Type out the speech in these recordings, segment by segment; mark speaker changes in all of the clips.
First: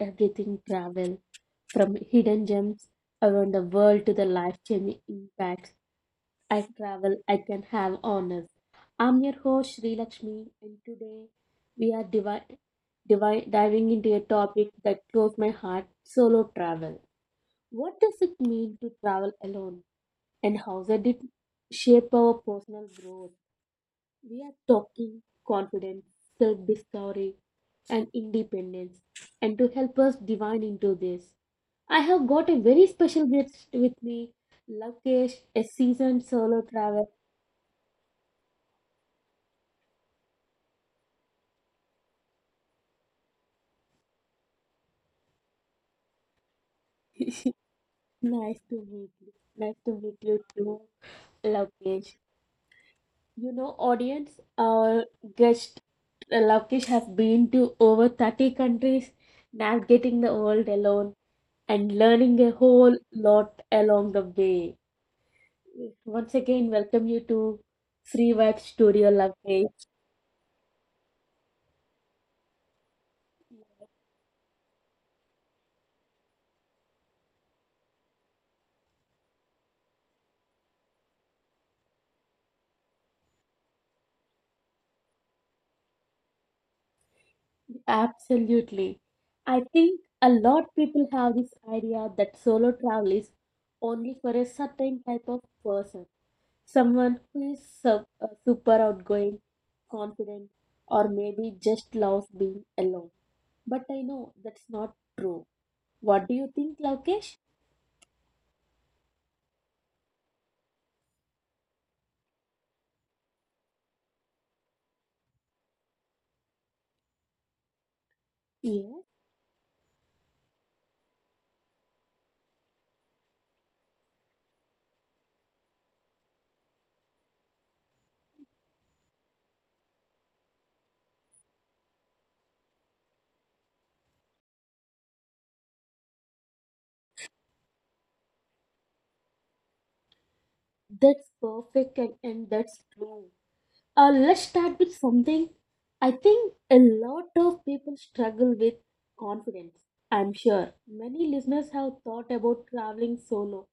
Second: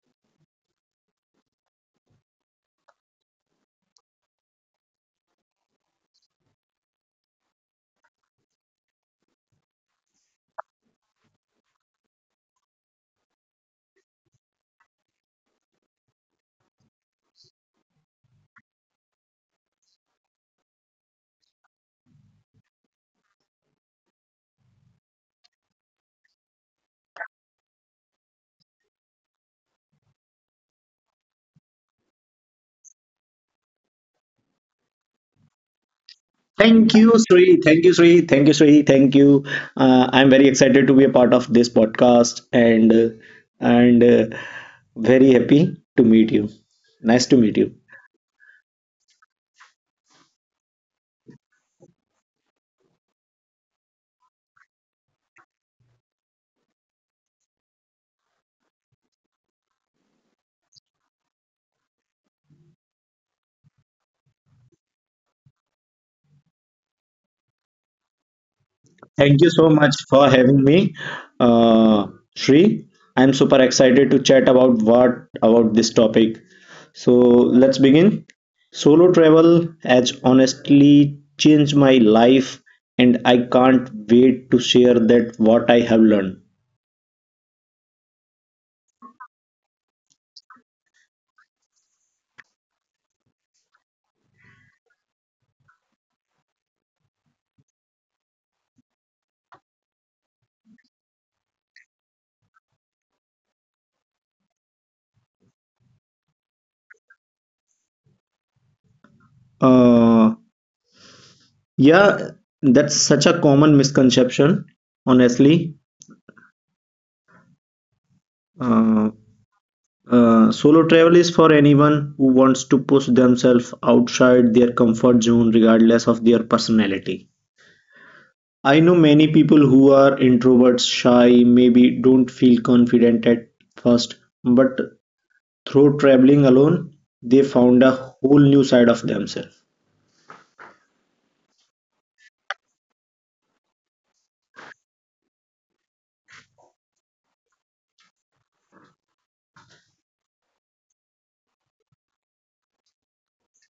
Speaker 1: everything travel from hidden gems around the world to the life changing impacts I can have on us. I'm your host Sri Lakshmi, and today we are diving into a topic that close my heart solo travel. What does it mean to travel alone, and how does it shape our personal growth? We are talking confidence, self discovery, and independence. And to help us divine into this, I have got a very special guest with me, Lakesh, a seasoned solo
Speaker 2: Thank you,
Speaker 1: traveler.
Speaker 2: Sri. Thank you, Sri. Thank you, Sri. Thank you. I'm very excited to be a part of this podcast and very happy to meet you. Nice to meet you.
Speaker 1: Nice to meet you. Nice to meet you too, Lakesh. You know, audience, our guest Lakesh has been to over 30 countries, navigating the world alone and learning a whole lot along the way. Once again welcome you to Free Vibe Studio Love
Speaker 2: Thank you so
Speaker 1: Page.
Speaker 2: much for having me, uh, Sri. I'm super excited to chat about what about this topic. So let's begin. Solo travel has honestly changed my life, and I can't wait to share that what I have learned.
Speaker 1: Absolutely. I think a lot people have this idea that solo travel is only for a certain type of person. Someone who is super outgoing, confident, or maybe just loves being alone. But I know that's not true. What do you think, Lokesh?
Speaker 2: Uh, Yeah, that's such a common misconception, honestly.
Speaker 1: Yeah,
Speaker 2: Uh, Solo travel is for anyone who wants to push themselves outside their comfort zone, regardless of their personality. I know many people who are introverts, shy, maybe don't feel confident at first, but through traveling alone, they found a whole new side of themselves.
Speaker 1: that's perfect and that's true. Let's start with something I think a lot of people struggle with confidence. I'm sure many listeners have thought about traveling solo,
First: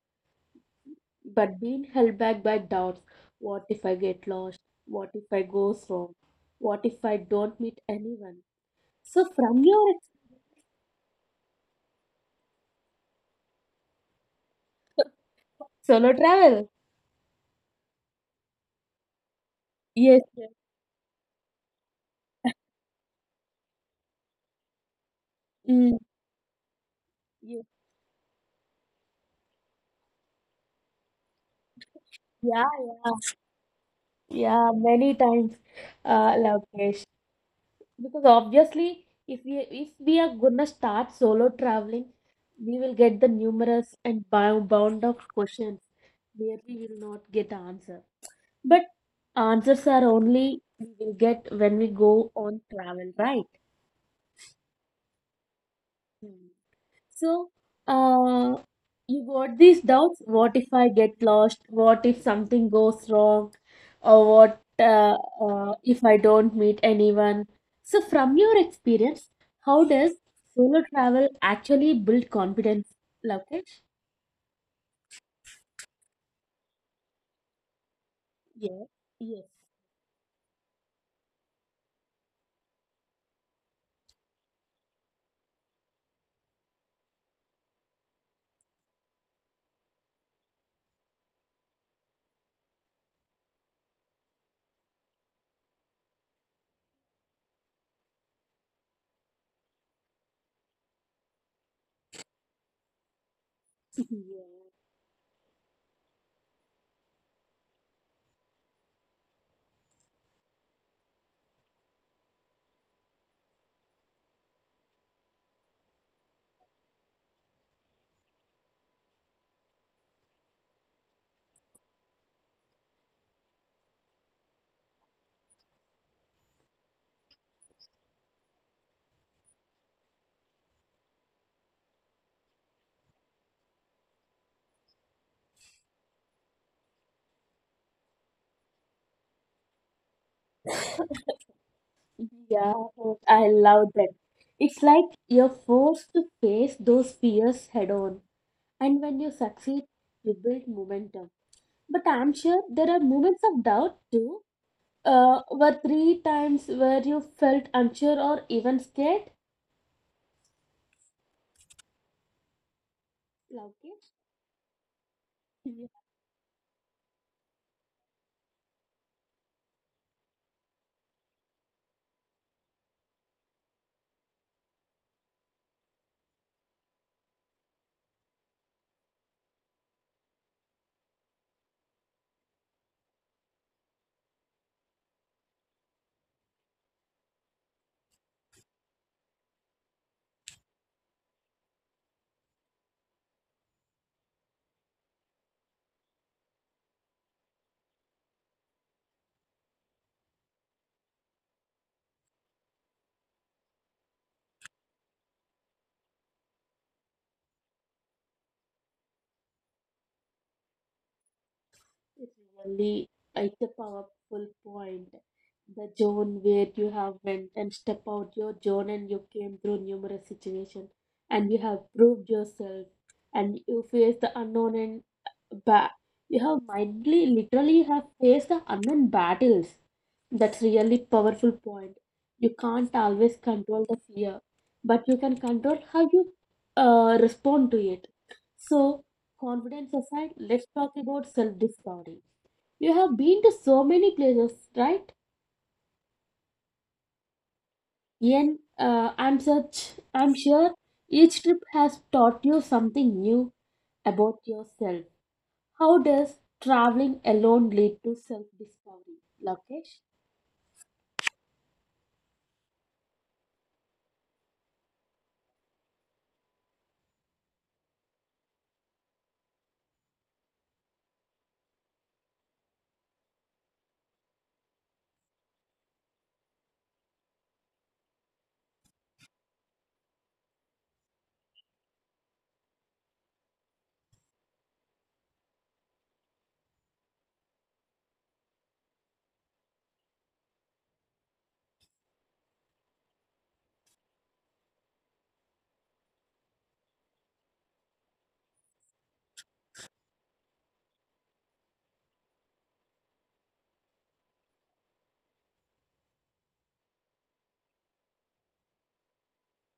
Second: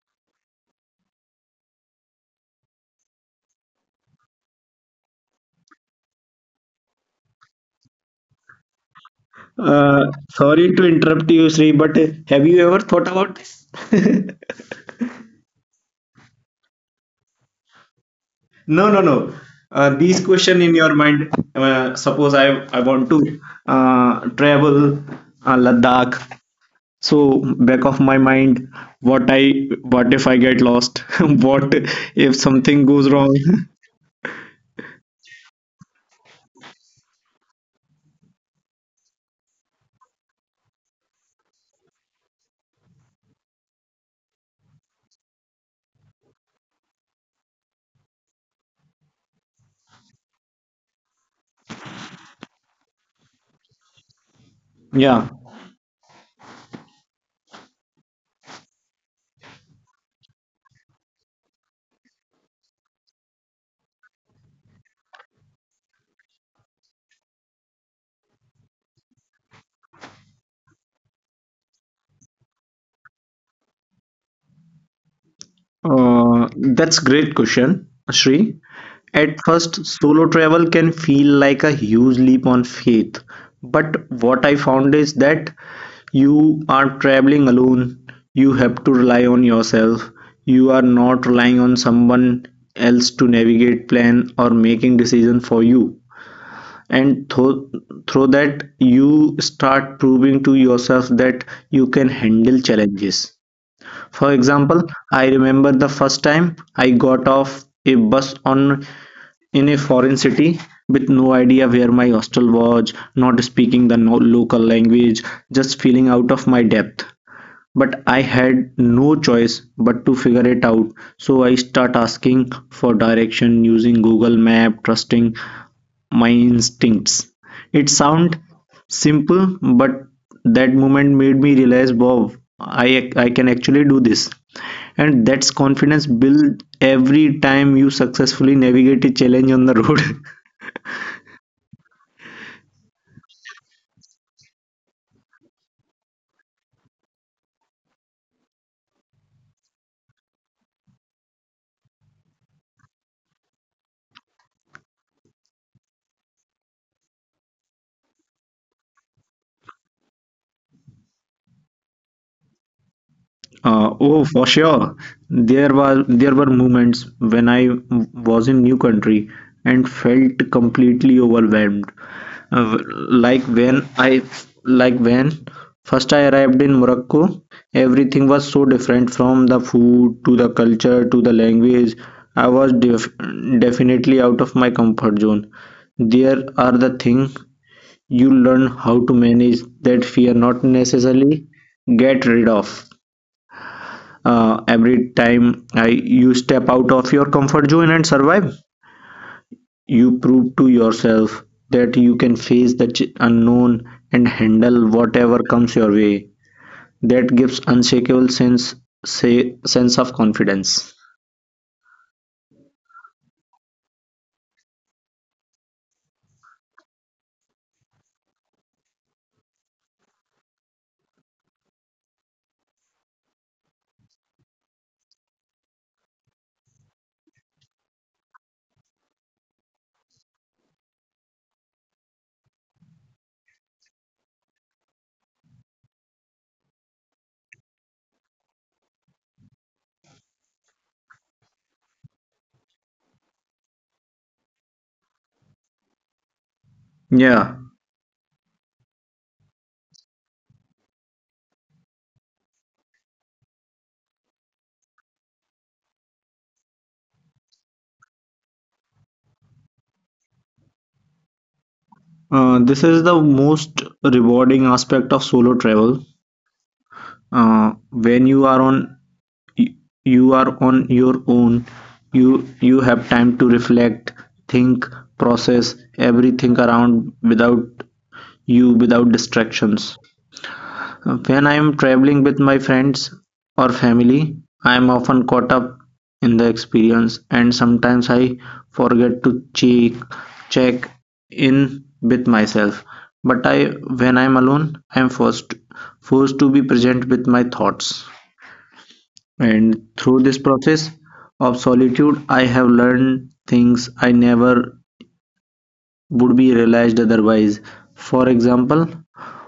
Speaker 1: but being held back by doubts. What if I get lost? What if I go wrong? What if I don't meet anyone? So, from your ex-
Speaker 2: Sorry to interrupt you, Sri, but have you ever thought about this?
Speaker 1: solo travel,
Speaker 2: No, no, no.
Speaker 1: yes,
Speaker 2: These
Speaker 1: yes,
Speaker 2: question in your mind. Suppose I want to travel
Speaker 1: mm,
Speaker 2: Ladakh. So
Speaker 1: yes,
Speaker 2: back of my mind, what if I get lost? What if
Speaker 1: yeah,
Speaker 2: something goes
Speaker 1: yeah,
Speaker 2: wrong?
Speaker 1: yeah, many times, Lokesh. Because obviously, if we are gonna start solo traveling, we will get the numerous and bound of questions where we will not get answer. But answers are only we will get when we go on travel, right?
Speaker 2: Yeah.
Speaker 1: So, uh, you got these doubts. What if I get lost? What if something goes wrong? Or what if I don't meet anyone? So, from your experience, how does solo travel actually build confidence, Lokesh?
Speaker 2: That's great question, Shri.
Speaker 1: Yeah,
Speaker 2: At
Speaker 1: yes,
Speaker 2: first, solo travel can feel like a huge leap on faith. But what I found is that you are traveling alone. You have to rely on yourself. You are not relying on someone else to navigate, plan, or making decision for you. And through that, you start proving to yourself that you can handle challenges. For
Speaker 1: yeah,
Speaker 2: example, I remember the first time I got off a bus on in a foreign city with no idea where my hostel was, not speaking the local language, just feeling out of my depth. But I had no choice but to figure it out, so I start asking for direction using Google Map, trusting my instincts. It sound simple, but that moment made me realize, wow, I can actually do this. And that's confidence built every time you successfully navigate a challenge on the road.
Speaker 1: yeah. I love that. It's like you're forced to face those fears head on, and when you succeed, you build momentum. But I'm sure there are moments of doubt too. Were three times where you felt unsure or even scared? Okay.
Speaker 2: Oh, for sure. There were moments when I was in new country and felt completely overwhelmed. Uh, like when I like when first I arrived in Morocco, everything was so different from the food to the culture to the language. I was definitely out of my comfort zone. There are the things you learn how to manage that fear, not necessarily get rid of. You step out of your comfort zone and survive, you prove to yourself that you can face the unknown and handle whatever comes your way. That gives unshakable sense of confidence.
Speaker 1: It's really it's a powerful point. The zone where you have went and step out your zone and you came through numerous situations and you have proved yourself and you face the unknown and ba- you have mindly literally you have faced the unknown battles. That's really powerful point. You can't always control the fear, but you can control how you respond to it. So confidence aside, let's talk about self discovery. You have been to so many places, right?
Speaker 2: Yeah,
Speaker 1: Ian, I'm sure each trip has taught you something new about yourself. How does traveling alone lead to self discovery? Lokesh,
Speaker 2: this is the most rewarding aspect of solo travel. When you are on You are on your own, you you have time to reflect, think, process everything around without distractions. When I am traveling with my friends or family, I am often caught up in the experience and sometimes I forget to check check in with myself. But I When I am alone, I am forced to be present with my thoughts. And through this process of solitude I have learned things I never would be realized otherwise. For example,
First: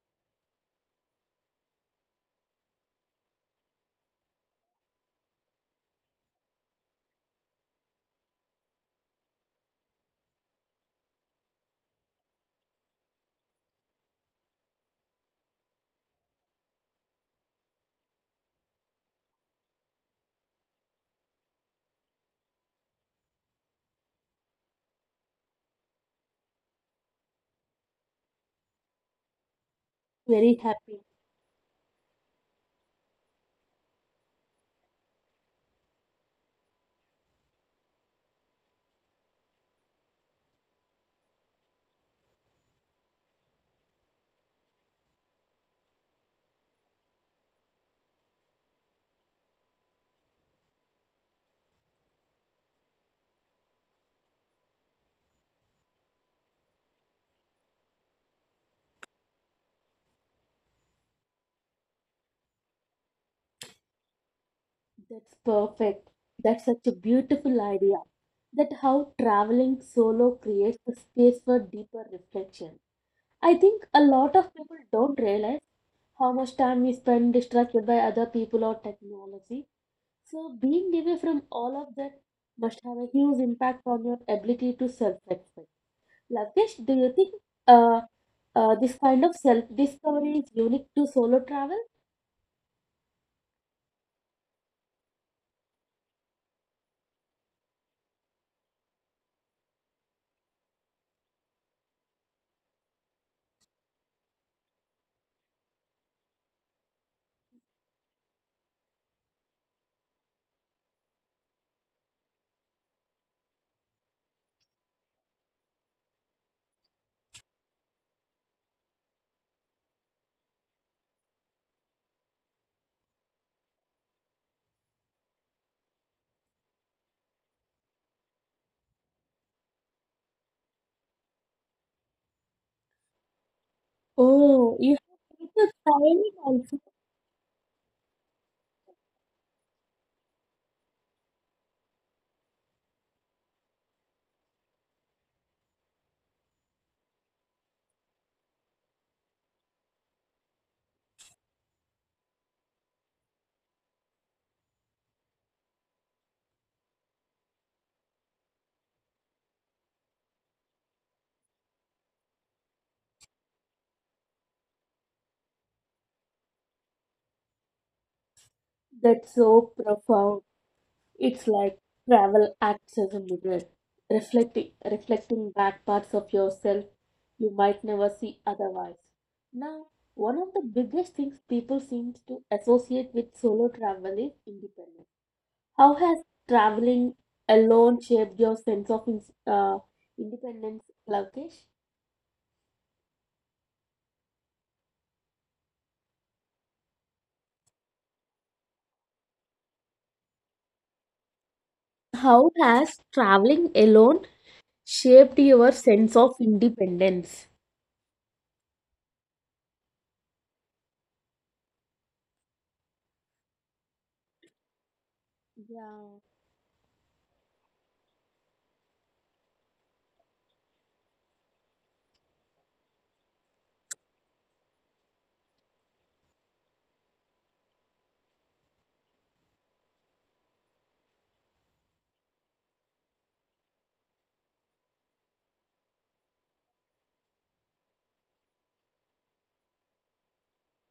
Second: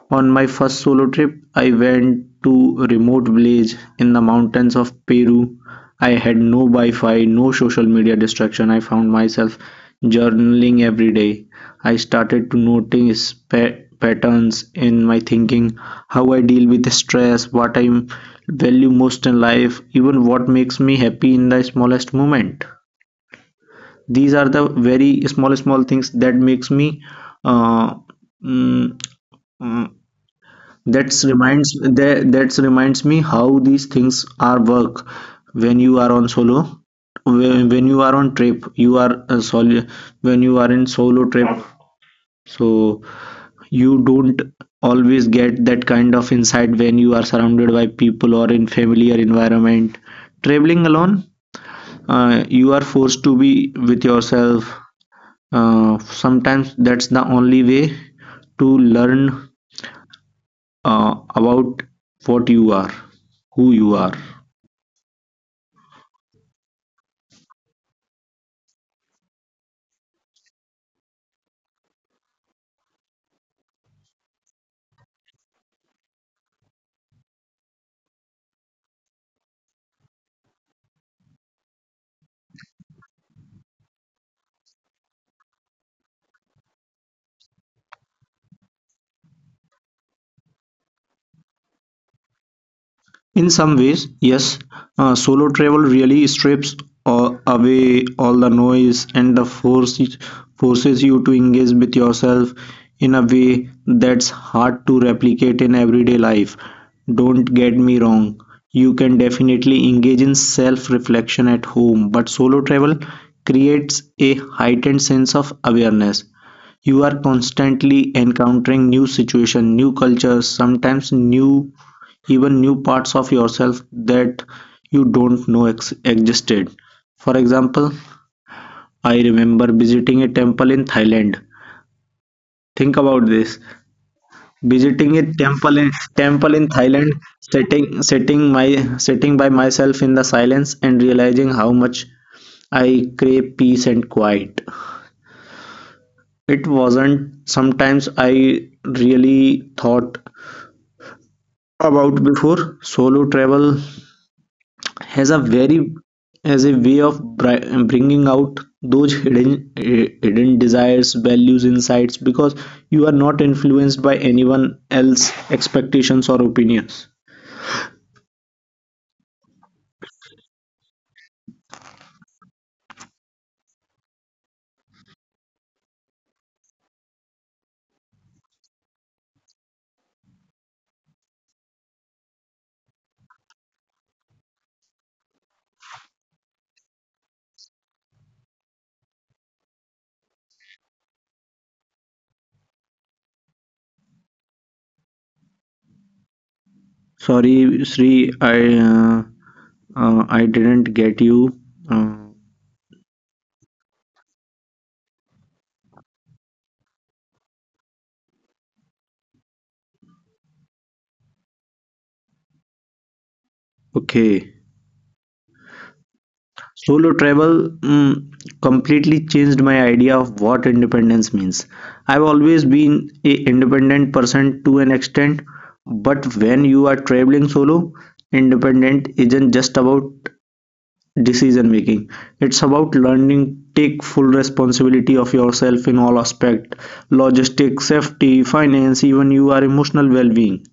Speaker 2: on my first solo trip, I went to a remote village in the mountains of Peru. I had no Wi-Fi, no social media distraction. I found myself journaling every day. I started to notice patterns in my thinking, how I deal with stress, what I value most in life, even what makes me happy in the smallest moment. These are the very small things that makes me uh, mm, uh,
Speaker 1: very happy.
Speaker 2: that's reminds me how these things are work when you are on solo when, you are on trip you are solo when you are in solo trip. So you don't always get that kind of insight when you are surrounded by people or in familiar environment. Traveling alone, you are forced to be with yourself. Sometimes that's the only way to learn about what you are, who you are.
Speaker 1: That's perfect. That's such a beautiful idea. That how traveling solo creates a space for deeper reflection. I think a lot of people don't realize how much time we spend distracted by other people or technology. So, being away from all of that must have a huge impact on your ability to self respect. Lakesh, do you think uh, this kind of self discovery is unique to solo travel?
Speaker 2: In some ways, yes, solo travel really strips away all the noise and the forces you to engage with yourself in a way that's hard to replicate in everyday life. Don't get me wrong, you can definitely engage in self-reflection at home, but solo travel creates a heightened sense of awareness. You are constantly encountering new situations, new cultures, sometimes new, even new parts of yourself that you don't know existed. For example, I remember visiting a temple in Thailand. Think about this.
Speaker 1: Oh, you
Speaker 2: Visiting
Speaker 1: have
Speaker 2: a
Speaker 1: taken
Speaker 2: temple
Speaker 1: time also.
Speaker 2: in Thailand, sitting by myself in the silence and realizing how much I crave peace and quiet. It wasn't sometimes I really thought about before. Solo travel has a very has a way of bringing out those hidden desires, values, insights, because you are not influenced by anyone else expectations or opinions.
Speaker 1: That's so profound. It's like travel acts as a mirror, reflecting back parts of yourself you might never see otherwise. Now, one of the biggest things people seem to associate with solo travel is independence. How has traveling alone shaped your sense of independence, Lavkesh?
Speaker 2: Sorry, Sri, i uh, I didn't get you. uh,
Speaker 1: How has traveling alone shaped your sense of independence?
Speaker 2: okay.
Speaker 1: Yeah.
Speaker 2: Solo travel completely changed my idea of what independence means. I've always been a independent person to an extent, but when you are traveling solo, independent isn't just about decision making. It's about learning take full responsibility of yourself in all aspect, logistics, safety, finance, even you are emotional well-being.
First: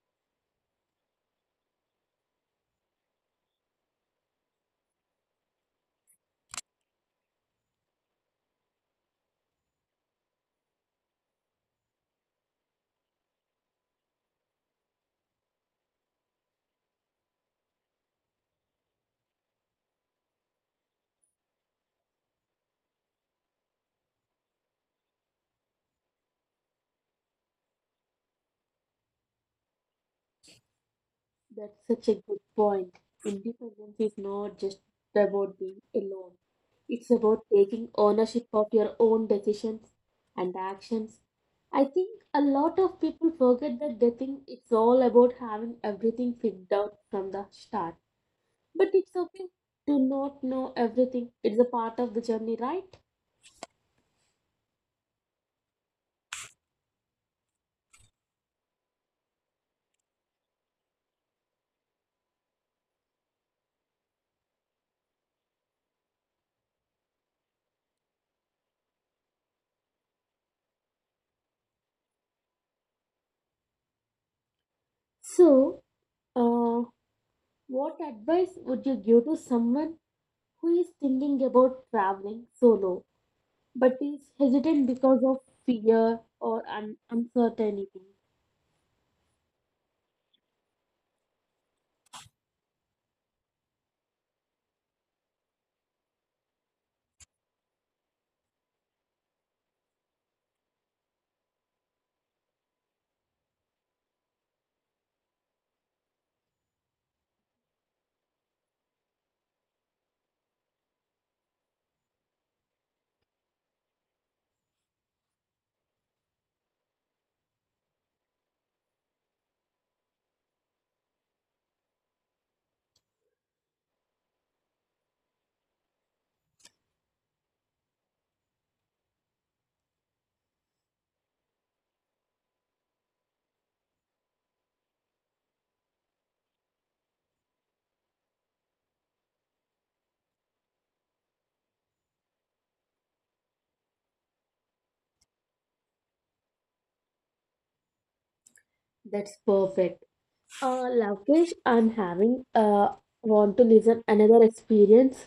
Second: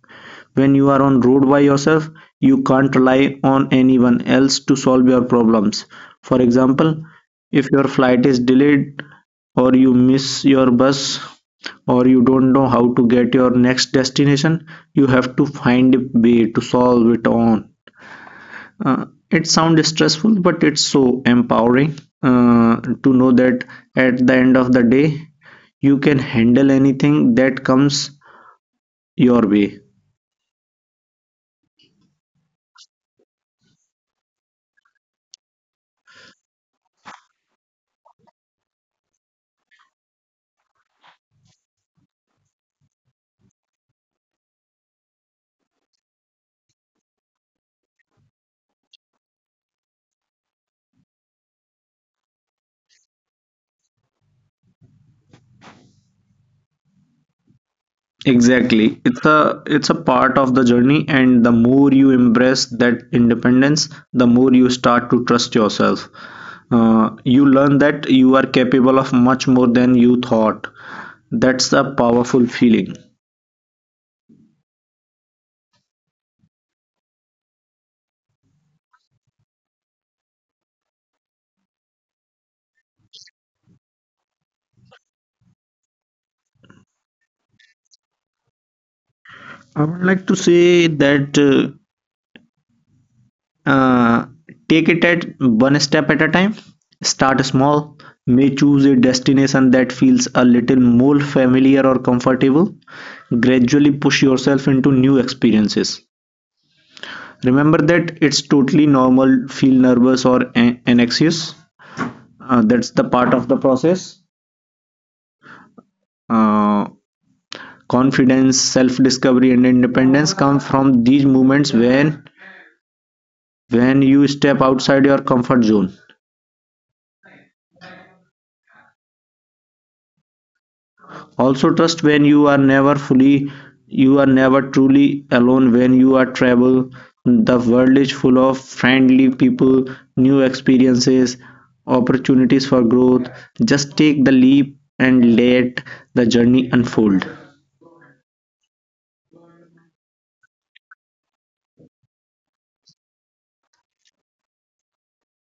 Speaker 2: When you are on road by yourself, you can't rely on anyone else to solve your problems. For example, if your flight is delayed or you miss your bus or you don't know how to get your next destination, you have to find a way to solve it on. It sounds stressful, but it's so empowering to know that at the end of the day, you can handle anything that comes your way.
Speaker 1: That's such a good point. Independence is not just about being alone. It's about taking ownership of your own decisions and actions. I think a lot of people forget that they think it's all about having everything figured out from the start. But it's okay to not know everything. It's a part of the journey, right?
Speaker 2: Exactly. It's a part of the journey, and the more you embrace that independence, the more you start to trust yourself. You learn that you are capable of much more than you thought. That's a powerful feeling.
Speaker 1: So, uh, what advice would you give to someone who is thinking about traveling solo, but is hesitant because of fear or uncertainty?
Speaker 2: I would like to say that uh, take it at one step at a time. Start small. May choose a destination that feels a little more familiar or comfortable. Gradually push yourself into new experiences. Remember that it's totally normal feel nervous or anxious. Uh, that's the part of the process. Uh, confidence, self discovery, and independence come from these moments when you step outside your comfort zone. Also trust when you are never fully you are never truly alone when you are travel. The world is full of friendly people, new experiences, opportunities for growth. Just take the leap and let the journey unfold.
Speaker 1: That's perfect. Lokesh, I'm having want to listen another experience.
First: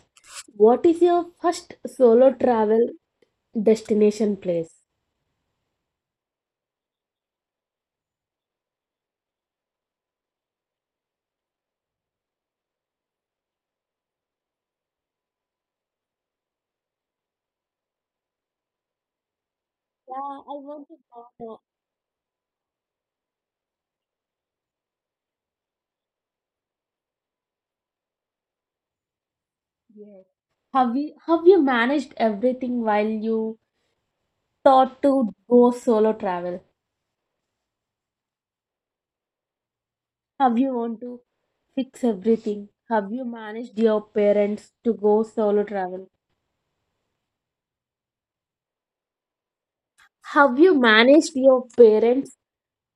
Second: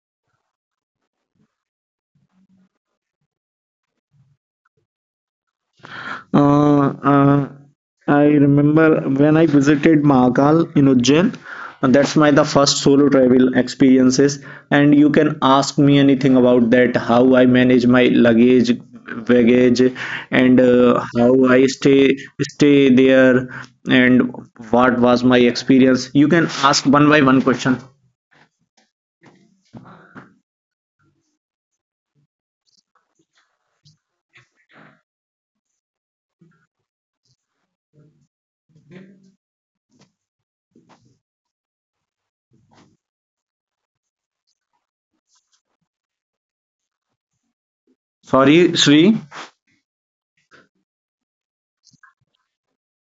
Speaker 1: What is your first solo travel destination place?
Speaker 2: Uh, uh, I remember when I visited Mahakal in Ujjain, and that's my the first solo travel experiences. And you can ask me anything about that, how I manage my luggage, baggage,
Speaker 1: Yeah, I
Speaker 2: and
Speaker 1: want to
Speaker 2: how
Speaker 1: know.
Speaker 2: I stay there, and what was my experience. You can ask one by one question.
Speaker 1: Yes. Have you managed everything while you thought to go solo travel? Have you want to fix everything? Have you managed your parents to go solo travel?
Speaker 2: Sorry, Sri.
Speaker 1: Have you managed your parents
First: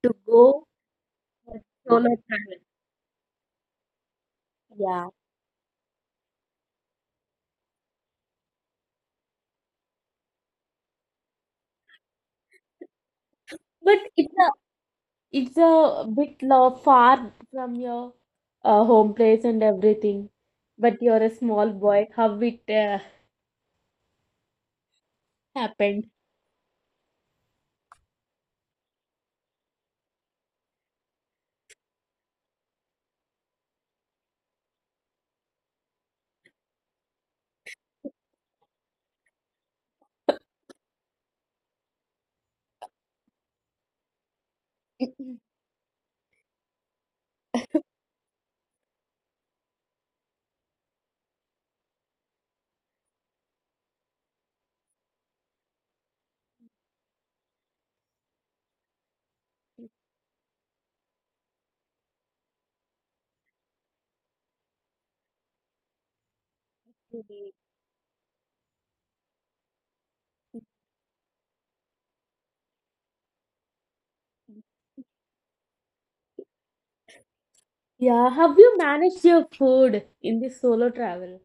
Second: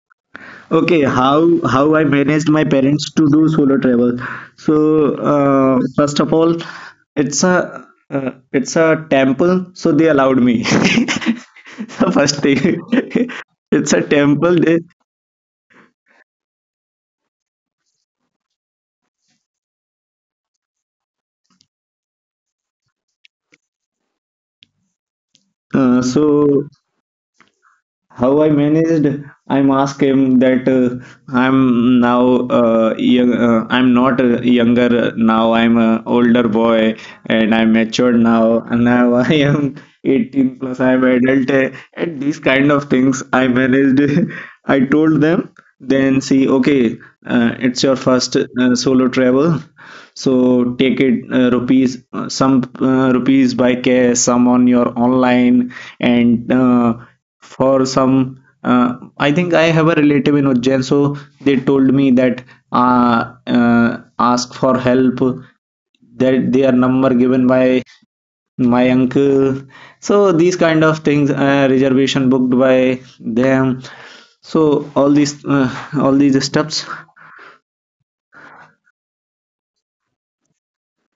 Speaker 1: to go
Speaker 2: Okay,
Speaker 1: for
Speaker 2: how
Speaker 1: solo
Speaker 2: I managed my
Speaker 1: travel?
Speaker 2: parents to do solo travel.
Speaker 1: Yeah,
Speaker 2: So first of all, it's a temple, so they allowed me. So first thing, it's a
Speaker 1: but it's a
Speaker 2: temple. They
Speaker 1: it's a bit lo- far from your home place and everything. But you're a small boy. How it
Speaker 2: uh,
Speaker 1: happened?
Speaker 2: so How I managed, I'm asked him that I'm now I'm not younger now, I'm an older boy and I'm matured now. And now I am 18 plus, I'm adult. And these kind of things I managed. I told them, then see, okay, it's your first solo travel, so take it rupees some rupees by cash, some on your online, and for some I think I have a relative in Ujjain. So they told me that ask for help, that their number given by my uncle. So these kind of things, reservation booked by them. So all these steps.
Speaker 1: Yeah, have you managed your food in this solo travel?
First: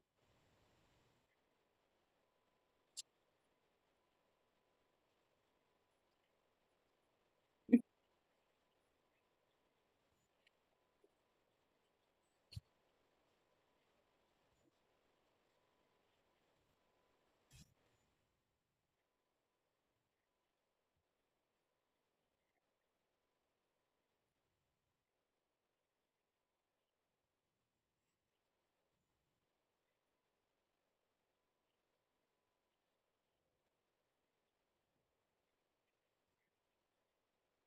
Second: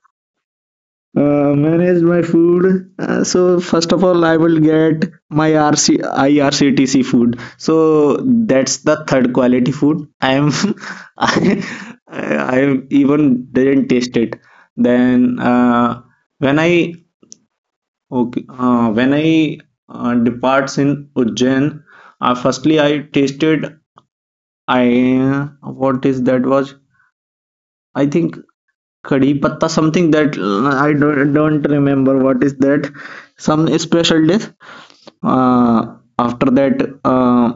Speaker 2: Manage my food. So first of all, I will get my RC IRCTC food. So that's the third quality food. I am I, I even didn't taste it. Then when I okay when I departs in Ujjain, firstly I tasted I what is that was I think कढ़ी पत्ता something that I don't remember what is that. Some special dish. After that,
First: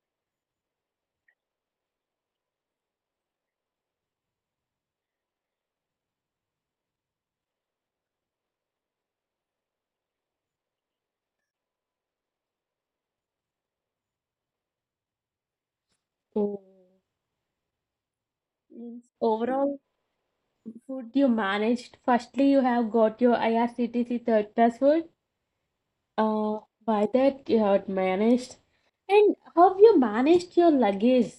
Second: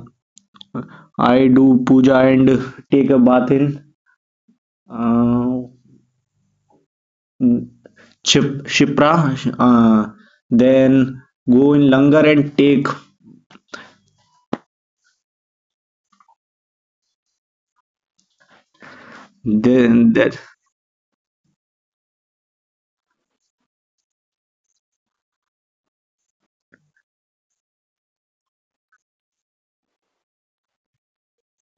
Speaker 2: I do puja and take a bath in uh, Shipra. Then go in Langar and take.
Speaker 1: Oh. Means overall
Speaker 2: Then that
Speaker 1: food you managed. Firstly, you have got your IRCTC third class food. Uh, by that you had managed. And how have you managed your luggage?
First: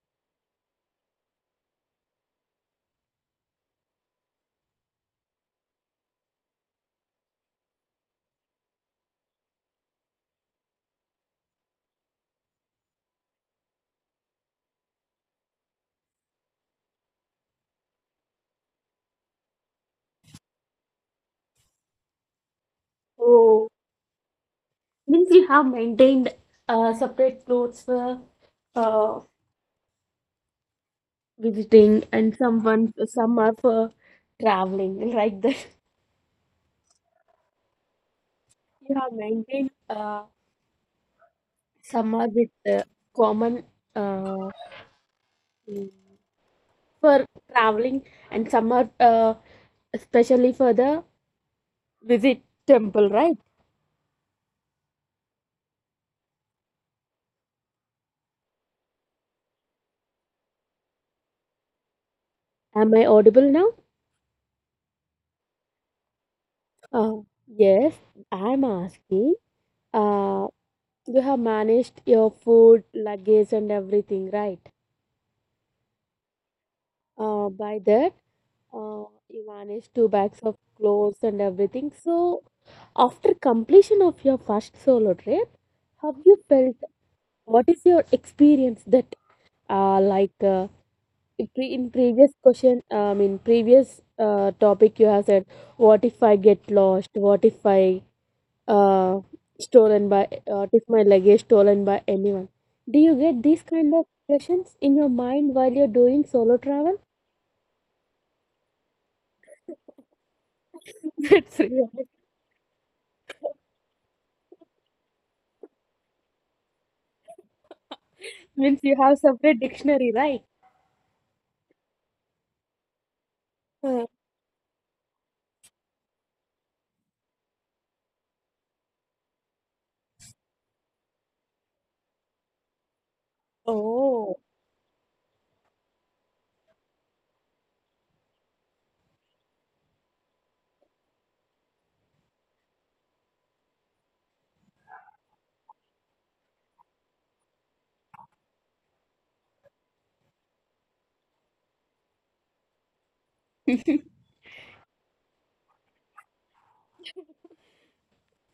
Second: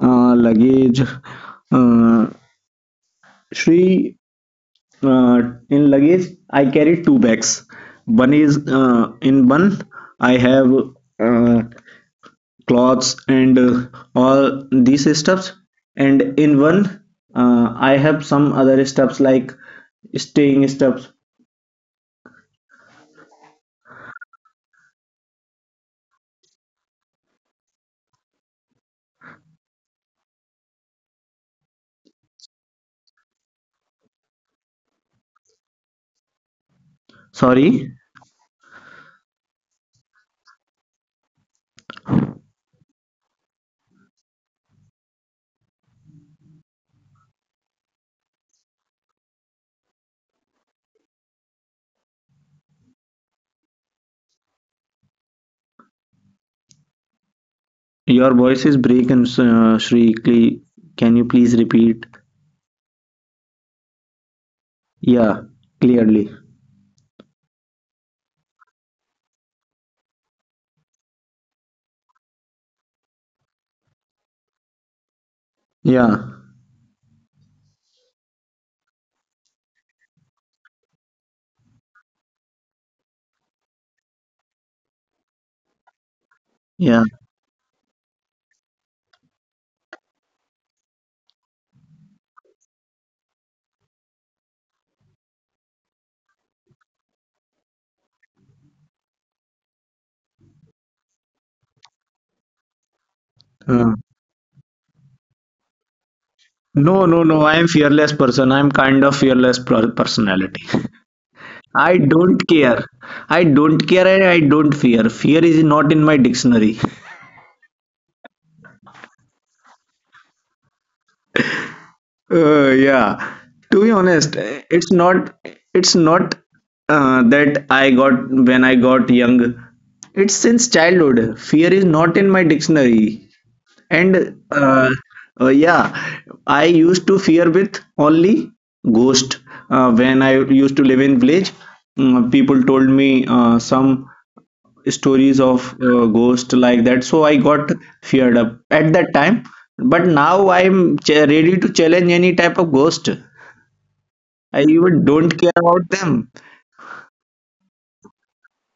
Speaker 2: Luggage. Uh, Shri, uh, in luggage I carry two bags. One is In one I have uh, clothes and all these stuffs, and in one I have some other stuffs like staying stuffs.
Speaker 1: Oh, means you have maintained separate clothes for uh, visiting and someone some are for traveling like that.
Speaker 2: Sorry,
Speaker 1: You have maintained some are with common uh, for traveling and some are especially for the visit temple, right?
Speaker 2: your voice is breaking, Shri. Cle- can you please repeat.
Speaker 1: Am I audible now?
Speaker 2: Yeah, clearly.
Speaker 1: Yes, I'm asking. uh, you have managed your food, luggage, and everything, right?
Speaker 2: Yeah,
Speaker 1: By that, you managed two bags of clothes and everything. So, after completion of your first solo trip, have you felt?
Speaker 2: yeah.
Speaker 1: What is your experience that, uh, like, uh, in previous question, I mean, previous topic you have said, what if I get lost? What if I uh, stolen by took my luggage stolen by anyone, do you get these
Speaker 2: Uh,
Speaker 1: kind of questions in your mind while you're doing solo
Speaker 2: no, no,
Speaker 1: travel?
Speaker 2: no, I am fearless person. I am kind of fearless personality.
Speaker 1: That's
Speaker 2: I
Speaker 1: real.
Speaker 2: don't care. I don't care and I don't fear. Fear is not in my dictionary.
Speaker 1: Means you have separate dictionary, right?
Speaker 2: Uh, yeah. To be honest,
Speaker 1: Uh,
Speaker 2: it's not that I got when I got young. It's since childhood. Fear is not in my dictionary. And
Speaker 1: Oh,
Speaker 2: uh, uh, yeah, I used to fear with only ghost. When I used to live in village, people told me some stories of ghost like that, so I got feared up at that time, but now ready to challenge any type of ghost. I even don't care about them.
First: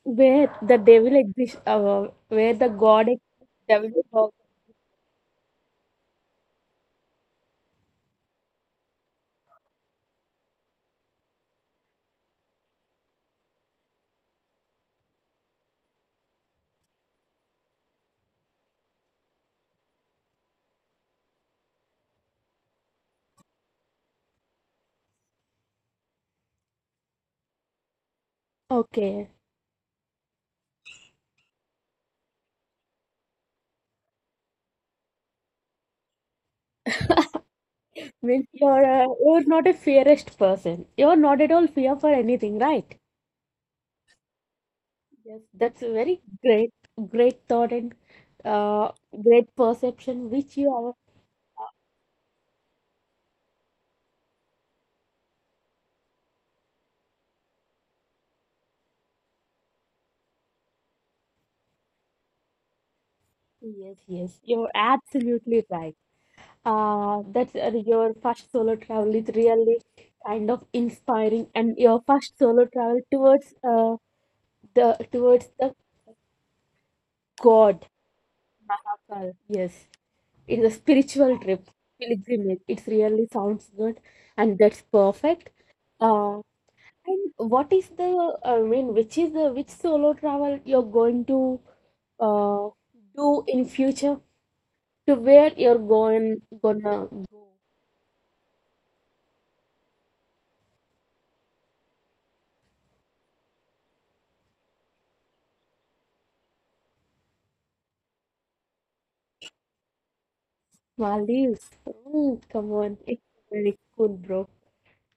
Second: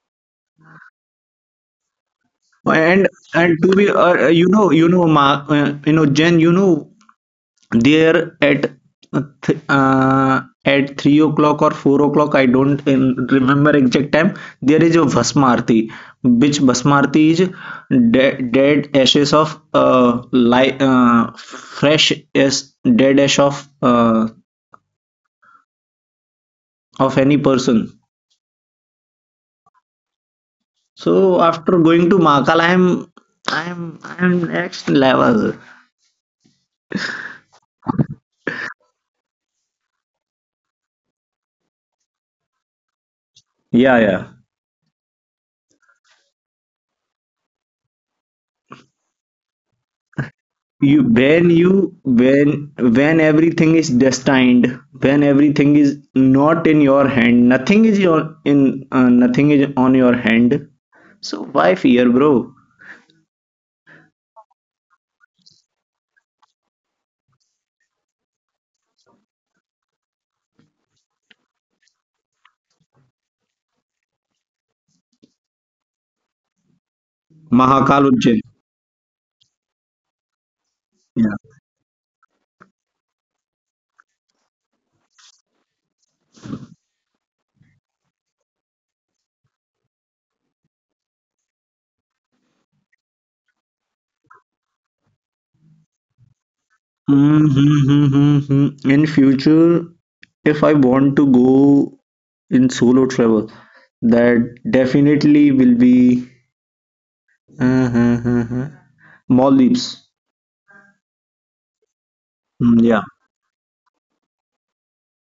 Speaker 1: where the devil exists, where the
Speaker 2: and
Speaker 1: god exists,
Speaker 2: and to be
Speaker 1: devil is also
Speaker 2: you know, you know Ma, you know jen you know there at at 3 o'clock or 4 o'clock, I don't remember exact time. There is a Bhasmarti, which Bhasmarti is dead ashes of fresh as dead ash of any person.
Speaker 1: okay.
Speaker 2: So after going to Makal, I am next level.
Speaker 1: Means you're not a fearest person. You're not at all fear for anything, right?
Speaker 2: Yeah, yeah.
Speaker 1: Yes, that's a great thought and uh, great perception which you
Speaker 2: You
Speaker 1: have.
Speaker 2: when when everything is destined, when everything is not in your hand, nothing is your in nothing is on your hand, so why fear, bro?
Speaker 1: Yes, yes, you're absolutely right. That your first solo travel is really kind of inspiring, and your first solo travel towards the towards the God
Speaker 2: Mahakal Ujjain.
Speaker 1: Mahakal. Yes, it's a
Speaker 2: Yeah.
Speaker 1: spiritual trip, pilgrimage. It really sounds good, and that's perfect. Uh, and what is the I mean, which is the which solo travel you're going to uh do in future? To where you're going gonna
Speaker 2: Mm-hmm. In future, if I want to go in solo travel, that definitely will be uh, uh, uh, uh, Maldives.
Speaker 1: Maldives. Mm, come
Speaker 2: Mm,
Speaker 1: on.
Speaker 2: yeah.
Speaker 1: It's very cool, bro.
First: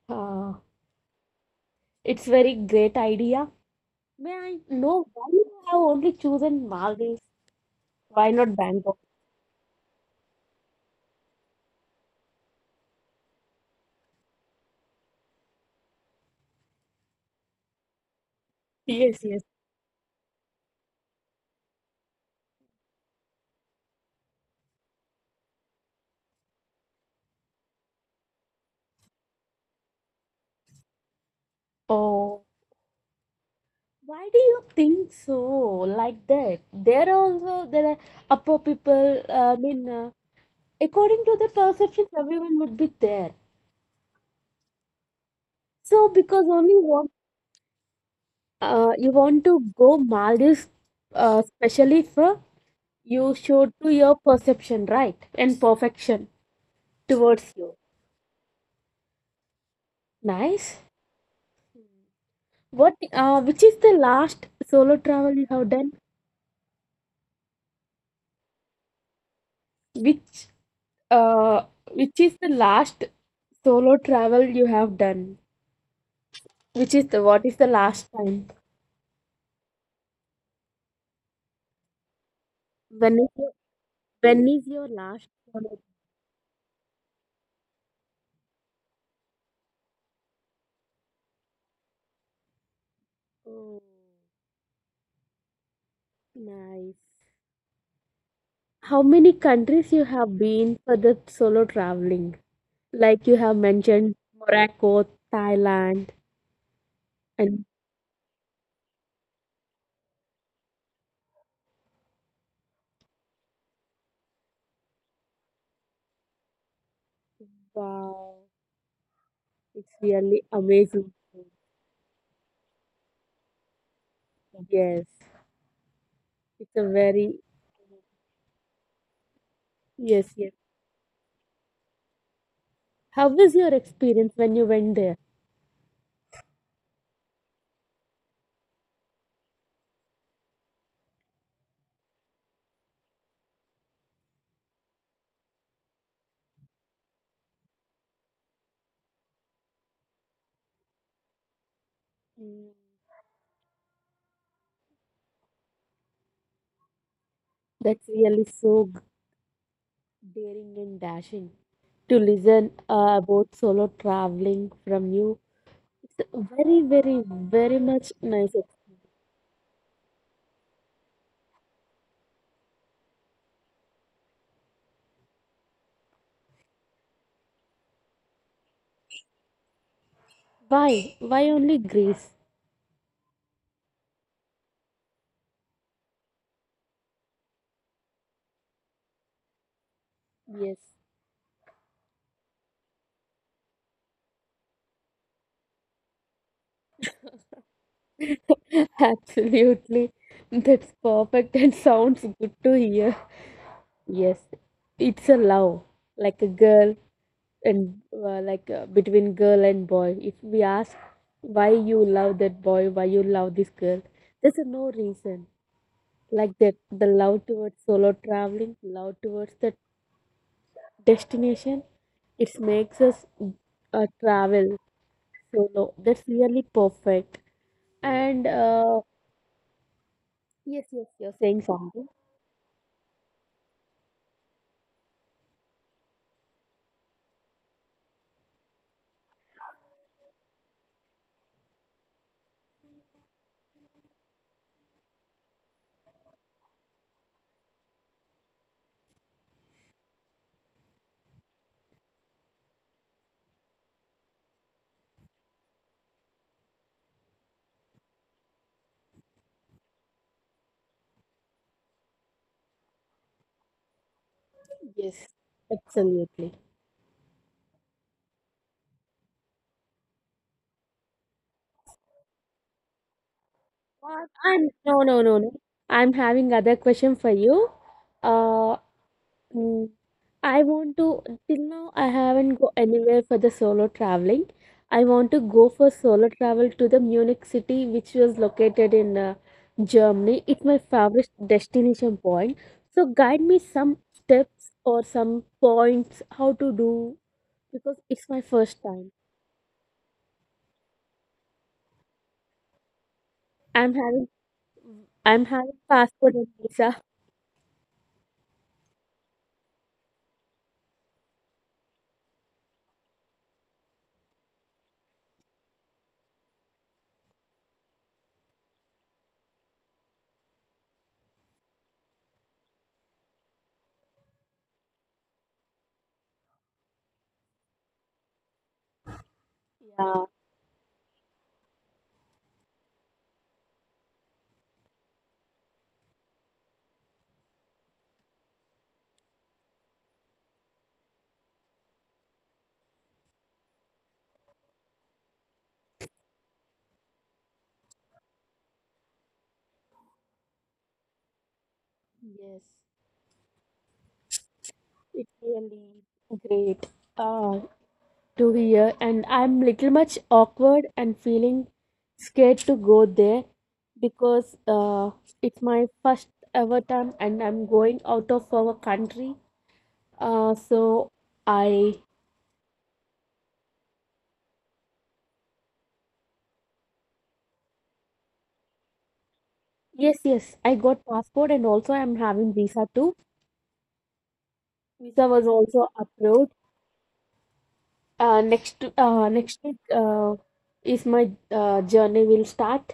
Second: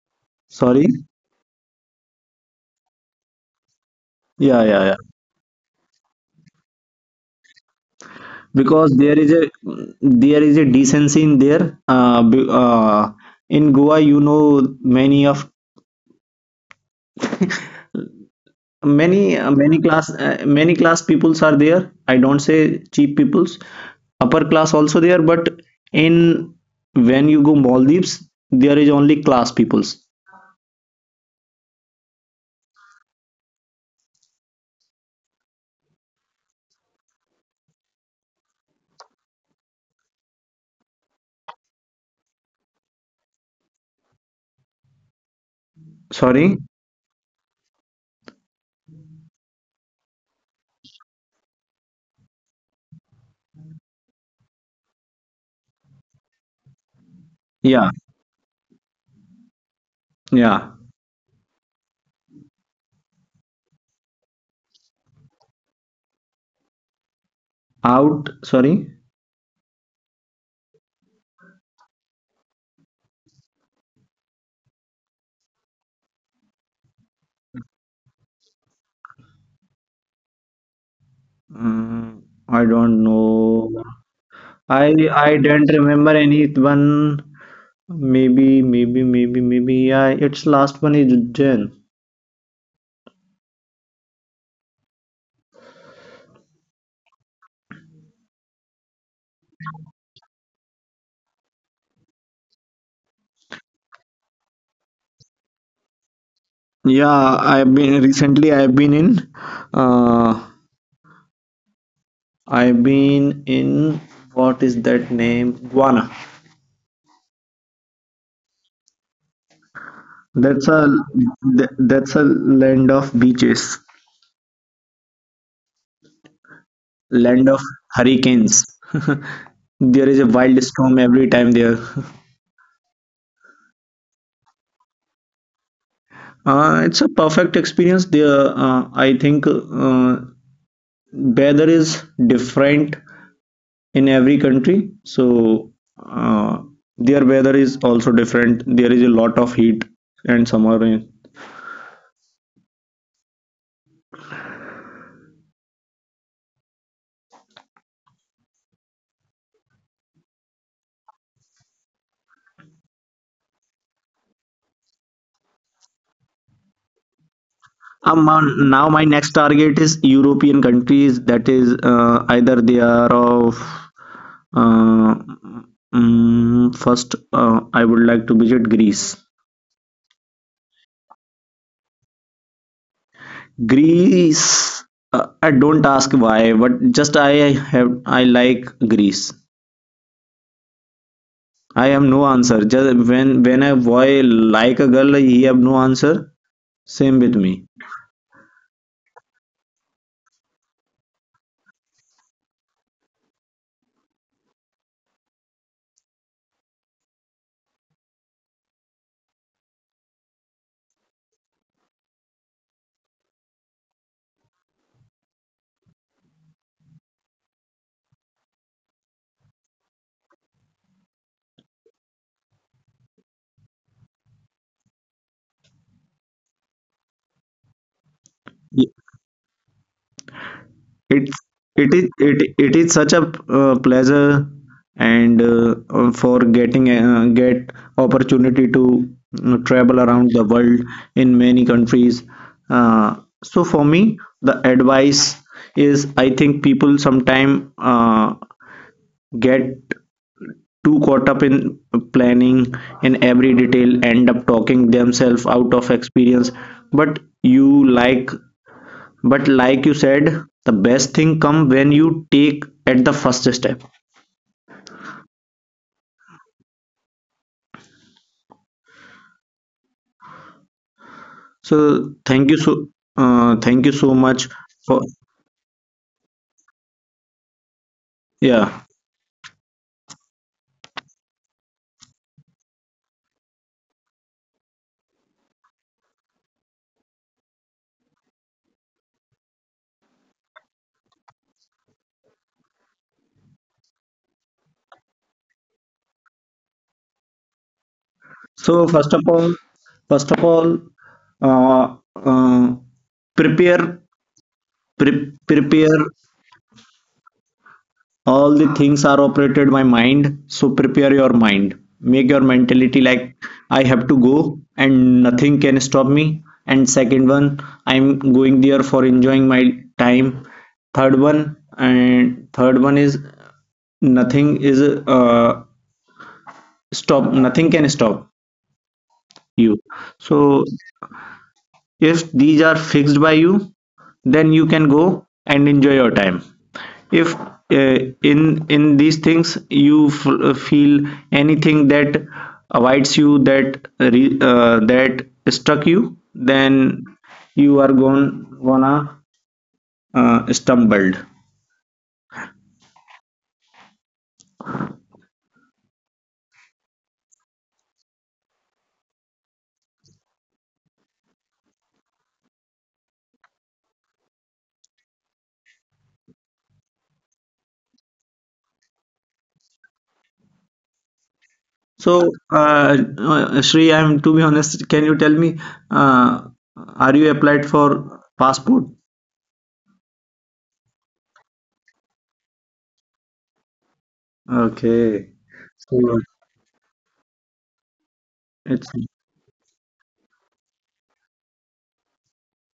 Speaker 1: Uh,
Speaker 2: Sorry.
Speaker 1: it's very great idea. May I
Speaker 2: Yeah, yeah, yeah.
Speaker 1: know why you have only chosen Maldives? Why not
Speaker 2: Because
Speaker 1: Bangkok?
Speaker 2: there is a decency in there, in Goa you know, many of
Speaker 1: Yes,
Speaker 2: many
Speaker 1: yes.
Speaker 2: many class peoples are there. I don't say cheap peoples, upper class also there, but in when you go Maldives there is only class peoples.
Speaker 1: Oh, why do you think so? Like that? There also there are upper people. According to the perceptions, everyone would be there. So because
Speaker 2: Sorry.
Speaker 1: only one, you want to go Maldives, specially for you show to your perception right and perfection towards you.
Speaker 2: Yeah, yeah.
Speaker 1: Nice. What which is the last solo travel you have done,
Speaker 2: Out, sorry.
Speaker 1: which uh which is the last solo travel you have done, which is the what is the last time,
Speaker 2: Mm, I don't
Speaker 1: when is your,
Speaker 2: know.
Speaker 1: when is
Speaker 2: i
Speaker 1: your last
Speaker 2: i don't
Speaker 1: solo?
Speaker 2: remember anyone. Maybe, maybe, maybe, maybe. Yeah, its last one is Jen.
Speaker 1: Oh, nice. How many countries you have been for the solo traveling, like you have mentioned Morocco, Thailand,
Speaker 2: Yeah,
Speaker 1: and
Speaker 2: I've been recently. Uh, I've been in. What is that name? Guana.
Speaker 1: wow, it's really
Speaker 2: That's a
Speaker 1: amazing.
Speaker 2: that's a land of beaches,
Speaker 1: Yes, it's a very,
Speaker 2: land of hurricanes. There is a
Speaker 1: yes, yes.
Speaker 2: wild storm every time there.
Speaker 1: How was your experience when you went there?
Speaker 2: It's a perfect experience there. I think weather is different in every country. So uh, their weather is also different. There is a lot of heat and summer rain.
Speaker 1: Mm, that's really so daring and dashing to listen about solo traveling from you. It's a very much nice. Ex-
Speaker 2: Now my next target is European countries. That is either they are of uh, first. I would like to visit Greece.
Speaker 1: why? Why only Greece?
Speaker 2: Greece. I don't ask why, but just I like Greece.
Speaker 1: Yes,
Speaker 2: I have no answer. Just when a boy like a girl, he have no answer. Same with me.
Speaker 1: absolutely. That's perfect and sounds good to hear. Yes, it's a love, like a girl, and between girl and boy, if we ask why you love that boy, why you love this girl, there's a no reason. Like that, the love towards solo traveling, love towards the destination, it makes us travel solo. That's really perfect and
Speaker 2: Y-
Speaker 1: yes, yes, you're
Speaker 2: It's
Speaker 1: saying something.
Speaker 2: it is such a pleasure and for getting get opportunity to travel around the world in many countries. Uh, so for me, the advice is I think people sometime get too caught up in planning in every detail, end up talking themselves out of experience. But you like but like you said, the best thing come when you take at the first step.
Speaker 1: Yes, absolutely.
Speaker 2: So thank you thank you so
Speaker 1: What?
Speaker 2: much
Speaker 1: Am no,
Speaker 2: for.
Speaker 1: no, no, no, I'm having other question for you. uh,
Speaker 2: Yeah,
Speaker 1: Mm. I want to, till now, I haven't go anywhere for the solo traveling. I want to go for solo travel to the Munich city, which was located in Germany. It's my favorite destination point. So guide me some steps or some points how to do, because it's my first
Speaker 2: so
Speaker 1: time.
Speaker 2: first of all, first of all uh, uh,
Speaker 1: I'm
Speaker 2: prepare,
Speaker 1: having I'm having
Speaker 2: prepare
Speaker 1: passport and visa.
Speaker 2: all the things are operated by mind, so prepare your mind, make your mentality like I have to go and nothing can stop me. And second one, I'm going there for enjoying my time. Third one, and third one is nothing is stop nothing can stop you.
Speaker 1: Yeah,
Speaker 2: So if these are fixed by you, then you can go and enjoy your time. If in these things you feel anything that avoids you, that that struck you, then you are gonna stumbled.
Speaker 1: yes, it's really great. Ah. To here and I'm little much awkward and feeling scared to go there, because it's my first ever time and I'm going out of our country. So I
Speaker 2: So, Shri, I'm to be honest, can you tell me, uh, are you applied for passport?
Speaker 1: yes, yes, I got passport and also I'm having visa too. Visa was
Speaker 2: Okay.
Speaker 1: also
Speaker 2: So
Speaker 1: approved. Uh, next
Speaker 2: it's
Speaker 1: uh, next week is my journey will start.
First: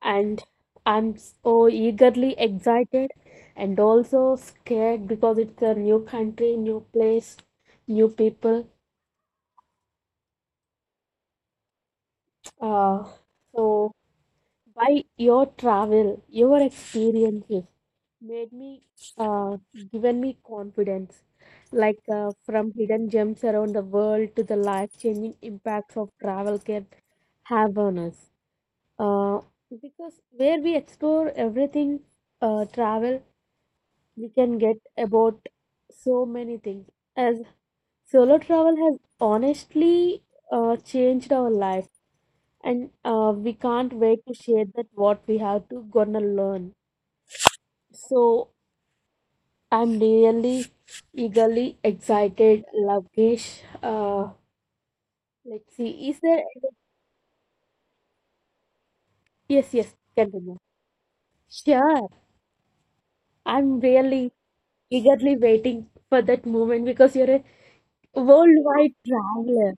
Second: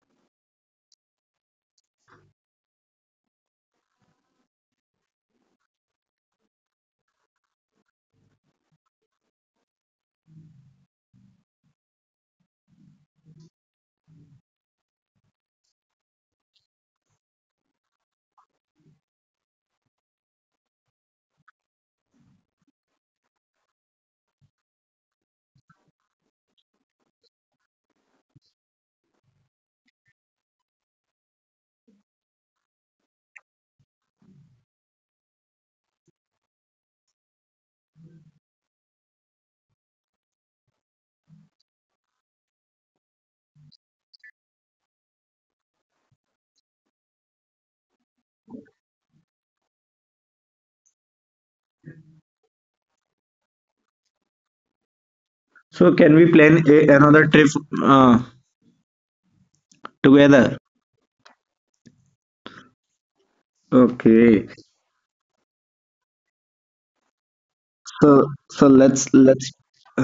Speaker 1: And I'm so eagerly excited and also scared because it's a new country, new place, new people. Uh, so, by your travel, your experiences made me uh, given me confidence, from hidden gems around the world to the life-changing impacts of travel can have on us. Uh, because where we explore everything, travel, we can get about so many things as solo travel has honestly changed our life, and we can't wait to share that what we have to gonna learn. So I'm really eagerly excited, Lovekish. uh,
Speaker 2: so
Speaker 1: let's
Speaker 2: can we
Speaker 1: see, is
Speaker 2: plan
Speaker 1: there
Speaker 2: a,
Speaker 1: any...
Speaker 2: another trip, uh,
Speaker 1: Yes, yes,
Speaker 2: together?
Speaker 1: continue. Sure. I'm
Speaker 2: Okay.
Speaker 1: really eagerly waiting for that moment, because you're a
Speaker 2: So let's
Speaker 1: worldwide traveler.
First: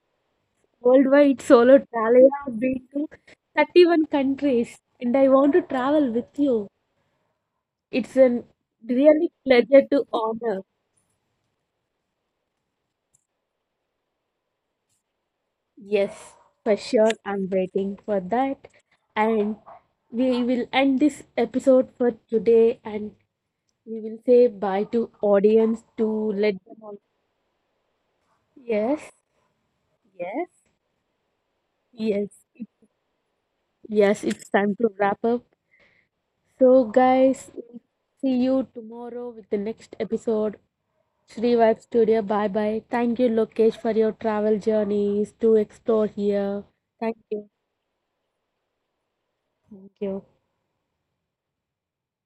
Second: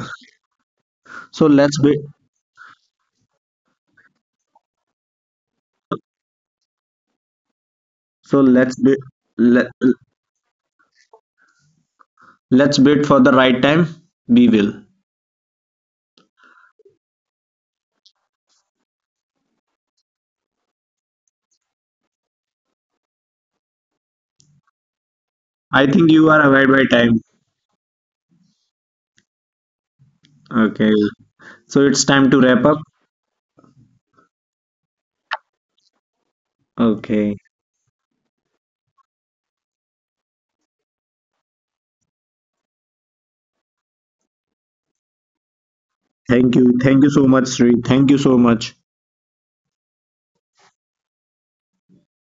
Speaker 1: Worldwide
Speaker 2: so
Speaker 1: solo
Speaker 2: let's be,
Speaker 1: travel. I have been to 31 countries and I want to travel with you. It's
Speaker 2: so
Speaker 1: a
Speaker 2: let's be
Speaker 1: really
Speaker 2: let,
Speaker 1: pleasure to honor.
Speaker 2: let's wait for the right time. We will.
Speaker 1: Yes, for sure. I'm waiting for that. And we will end this episode for today, and we will say bye to
Speaker 2: I
Speaker 1: audience, to
Speaker 2: think you are
Speaker 1: let
Speaker 2: aware
Speaker 1: them
Speaker 2: by
Speaker 1: all.
Speaker 2: time.
Speaker 1: Yes, yes,
Speaker 2: Okay. So it's time
Speaker 1: yes.
Speaker 2: to wrap up.
Speaker 1: Yes, it's time to wrap up. So,
Speaker 2: Okay.
Speaker 1: guys, see you tomorrow with the next episode. Shri Vibe Studio, bye bye. Thank you, Lokesh, for your travel journeys to explore
Speaker 2: Thank
Speaker 1: here.
Speaker 2: you. Thank you
Speaker 1: Thank
Speaker 2: so much,
Speaker 1: you.
Speaker 2: Sri. Thank you so much.
Speaker 1: Thank you.